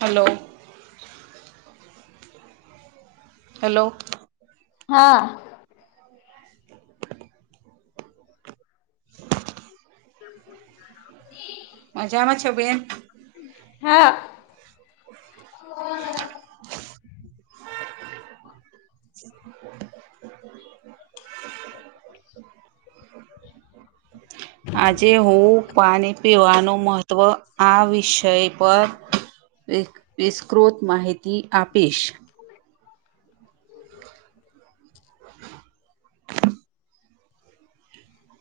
Hello. Hello. હા. [unintelligible] મજામાં છો બેન? હા. [unintelligible] આજે હું પાણી પીવાનું મહત્ત્વ આ વિષય પર વી વિસ્કૃત માહિતી આપીશ. [unintelligible]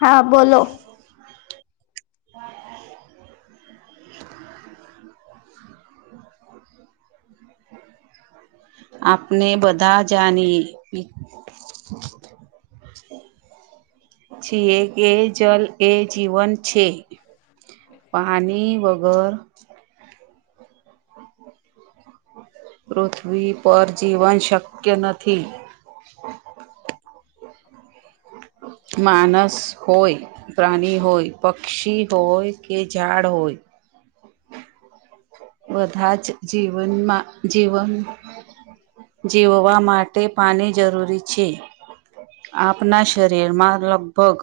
હા બોલો. [unintelligible] [unintelligible] આપને બધા જાનીએ ઈ છીએ કે જલ એ જીવન છે. પાની વગર પૃથ્વી પર જીવન શક્ય નથી. માનસ હોય પ્રાની હોય પક્ષી હોય કે ઝાડ હોય બધા જ જીવનમાં જીવન જીવવા માટે પાની જરૂરી છે. આપના શરીર માં લગભગ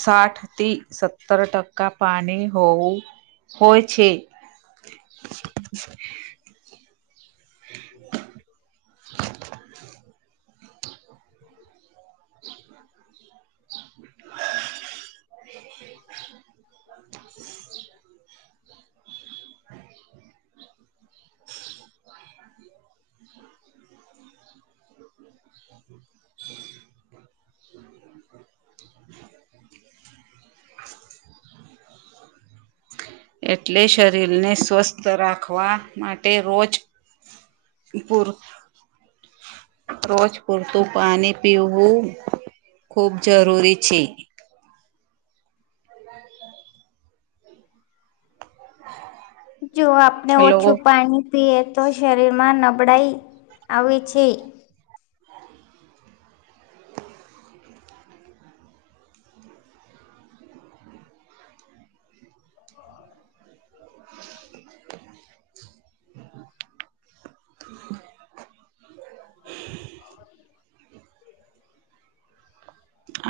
સાઠ થી સત્તર ટકા પાની હોવું હોય છે. હમ. [unintelligible] [unintelligible] એટલે શરીરને સ્વસ્થ રાખવા માટે રોજ પૂર રોજ પૂરતું પાની પીવવું ખૂબ જરૂરી છે. જો આપને લોકો ઓછું પાની પીએ તો શરીરમાં નબળાઈ આવે છે. હ.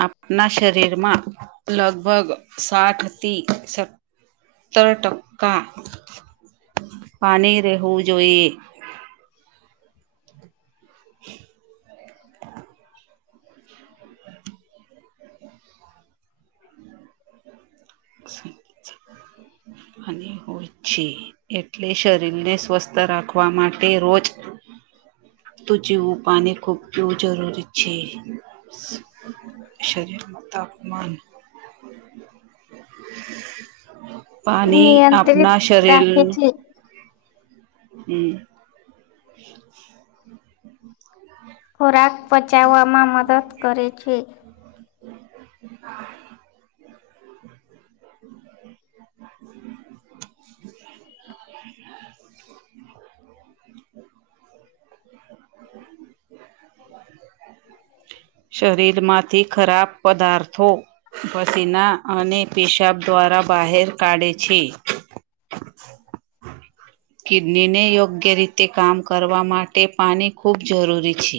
આપણા શરીરમાં લગભગ સાઠ થી સ તર ટંકા પાણી રહેવું જોઈએ. [unintelligible] અને હોય છે. એટલે શરીરને સ્વસ્થ રાખવા માટે રોજ. તો જીવું પાણી ખૂબ એવું જરૂરી છે. શરી તાપમાન. પાણી નિયંત્રિત આપણા શરીર. રાખે છે હમ. હ. ખોરાક પચાવવામાં મદદ કરે છે. હ. હ. શરીરમાંથી ખરાબ પદાર્થો. પસીના અને પિશાબ દ્વારા બહાર કાઢે છે. કિડનીને યોગ્ય રીતે કામ કરવા માટે પાણી ખૂબ જરૂરી છે.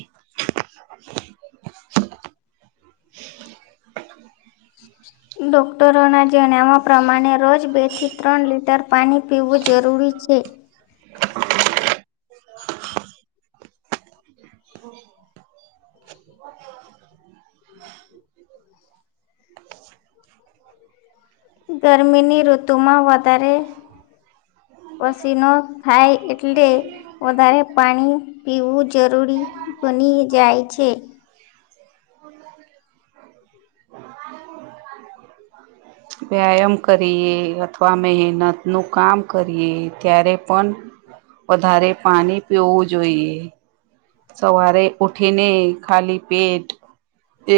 હમ. ડોક્ટરોના જણાવ્યા પ્રમાણે રોજ બેથી ત્રણ લીટર પાણી પીવું જરૂરી છે. [unintelligible] તો. હમ. હ. [unintelligible] ગરમીની ઋતુમાં વધારે. પસીનો થાય એટલે. વધારે પાણી પીવું જરૂરી બની જાય છે. [unintelligible] વ્યાયામ કરીએ અથવા મહેનતનું કામ કરીએ ત્યારે પણ. વધારે પાણી પીવું જોઈએ. સવારે ઉઠીને ખાલી પેટ.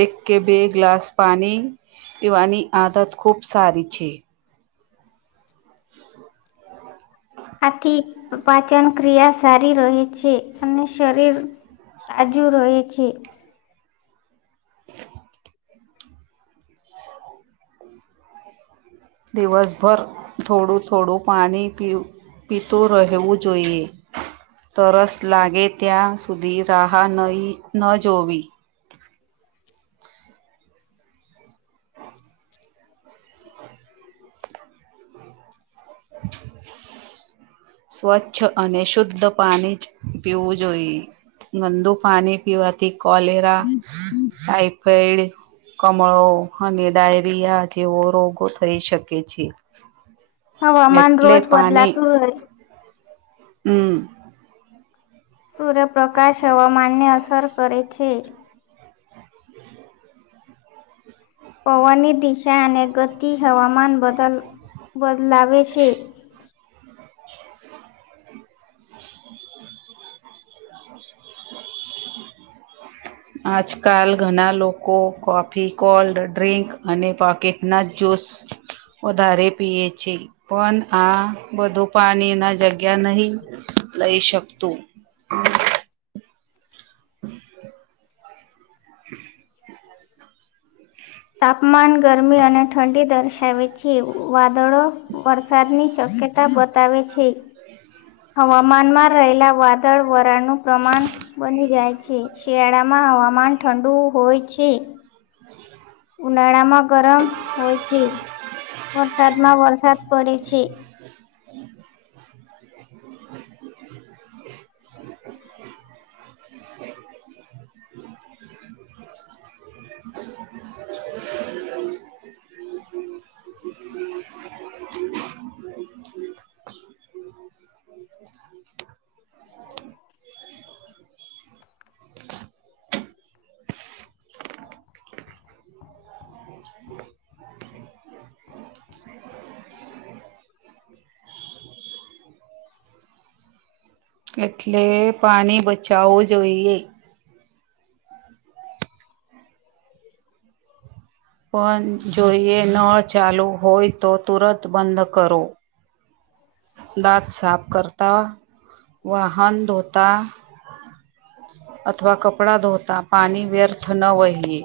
એક કે બે ગ્લાસ પાણી પીવાની આદત ખૂબ સારી છે. [unintelligible] આથી પાચન ક્રિયા સારી રહે છે અને શરીર. તાજુ રહી છે. [unintelligible] દિવસભર થોડું થોડું પાણી પીવું, પીતું રહેવું જોઈએ. તરસ લાગે ત્યાં સુધી રાહા નહી ન જોવી. [inaudible] સ્વચ્છ અને શુદ્ધ પાણી જ પીવું જોઈએ. ગંદુ પાણી પીવાથી કોલેરા, ટાઈફાઈડ, કમળો અને ડાયરિયા જેવો રોગો થઈ શકે છે. [inaudible] હવામાન રોજ એટલે બદલાતું હોય, હમ્મ. સૂર્યપ્રકાશ હવામાનને અસર કરે છે. પવનની દિશા અને ગતિ હવામાન બદલ-બદલાવે છે. આજકાલ ઘણા લોકો કોફી કોલ્ડ ડ્રિંક અને પોકેટ ના જોશ વધારે પી એ છે પન આ બધું પાની ના જ ગ્યા નહીં લઈ શકતું. [inaudible] તાપમાન ગરમી અને ઠંડી દર્શાવે છે. વાદળો વરસાદની શક્યતા બતાવે છે. હવામાનમાં રહેલા વાદળ વરાળનું પ્રમાણ બની જાય છે. શિયાળામાં હવામાન ઠંડુ હોય છે. છે. ઉનાળા માં ગરમ હોય છે. વરસાદ માં વરસાદ પડે છે. [inaudible] [inaudible] [inaudible] [inaudible] [inaudible] [inaudible] એટલે પાણી બચાવવું જોઈએ. [inaudible] પણ જોઈએ નળ ચાલુ હોય તો તુરંત બંધ કરો. દાંત સાફ કરતા વાહન ધોતા અથવા કપડા ધોતા પાણી વ્યર્થ ન વહીયે.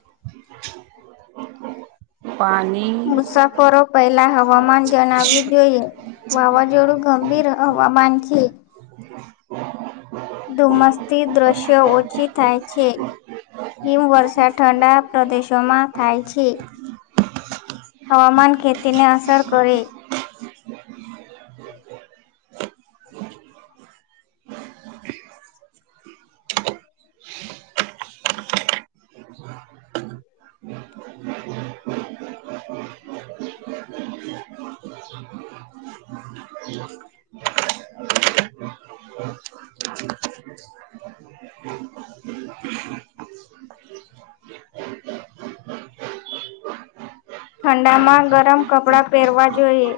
[inaudible] પાની મુસાફરો પહેલા હવામાન જણાવ્યું જોઈએ. વાવાઝોડું ગંભીર હવામાન છે. થી દ્રશ્યો ઓછી થાય છે. હિમવર્ષા ઠંડા પ્રદેશોમાં થાય છે. હવામાન ખેતી ને અસર કરે ઠંડા માં ગરમ કપડા પહેરવા જોઈએ.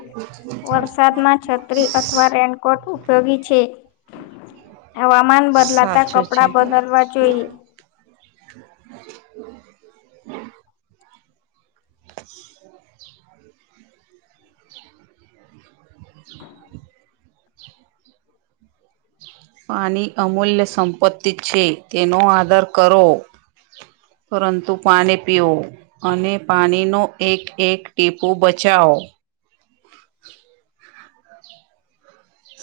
વરસાદમાં છત્રી અથવા રેનકોટ ઉપયોગી છે. હવામાન બદલાતા સાચું છે કપડાં બદલવા જોઈએ. પાની અમૂલ્ય સંપત્તિ છે. તેનો આદર કરો. પરંતુ પાણી પીવું અને પાણીનો એક એક ટીપું બચાઓ.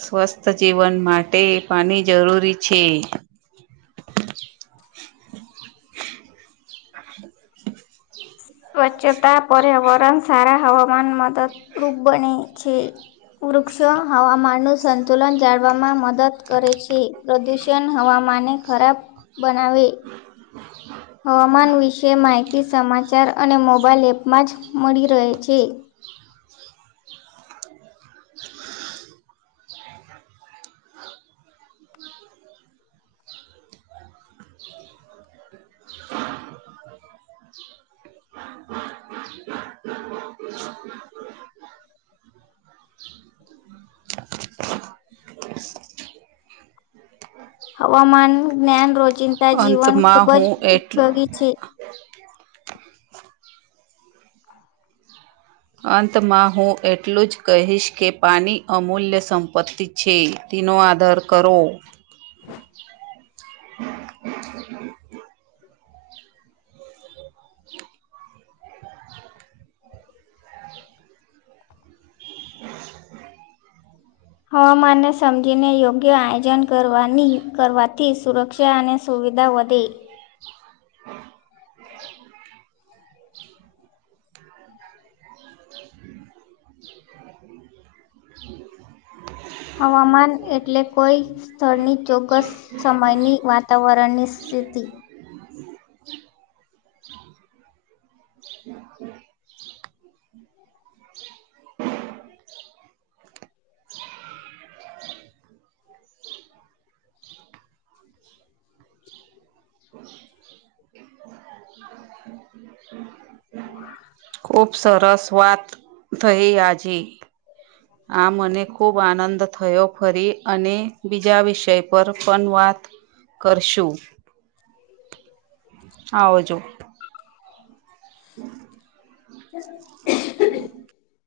સ્વસ્થ જીવન માટે પાની જરૂરી છે. સ્વચ્છતા પર્યાવરણ સારા હવામાન મદદરૂપ બની છે. વૃક્ષો હવામાનનું સંતુલન જાળવામાં મદદ કરે છે. પ્રદુષણ હવામાન ને ખરાબ બનાવે. હવામાન વિશે માહિતી સમાચાર અને મોબાઈલ એપમાં જ મળી રહે છે. હવામાન જ્ઞાન રોજિંદા જીવન અંતમાં ખુબ જ હું એટ ઉપયોગી છે. [inaudible] અંતમા હુ એટલુ જ કહીશ કે પાની અમૂલ્ય સંપત્તિ છે તેનો આદર કરો. હવામાનને સમજીને યોગ્ય આયોજન કરવાની કરવાથી સુરક્ષા અને સુવિધા વધે. [unintelligible] હવામાન એટલે કોઈ સ્થળની ચોકસ સમયની વાત તાવરણ ની સ્થિતી. [inaudible] [unintelligible] [inaudible] ખુબ સરસ વાત થઈ આજે. આ મને ખૂબ આનંદ થયો ફરી અને બીજા વિષય પર પન વાત કરશુ. આવજો. [unintelligible]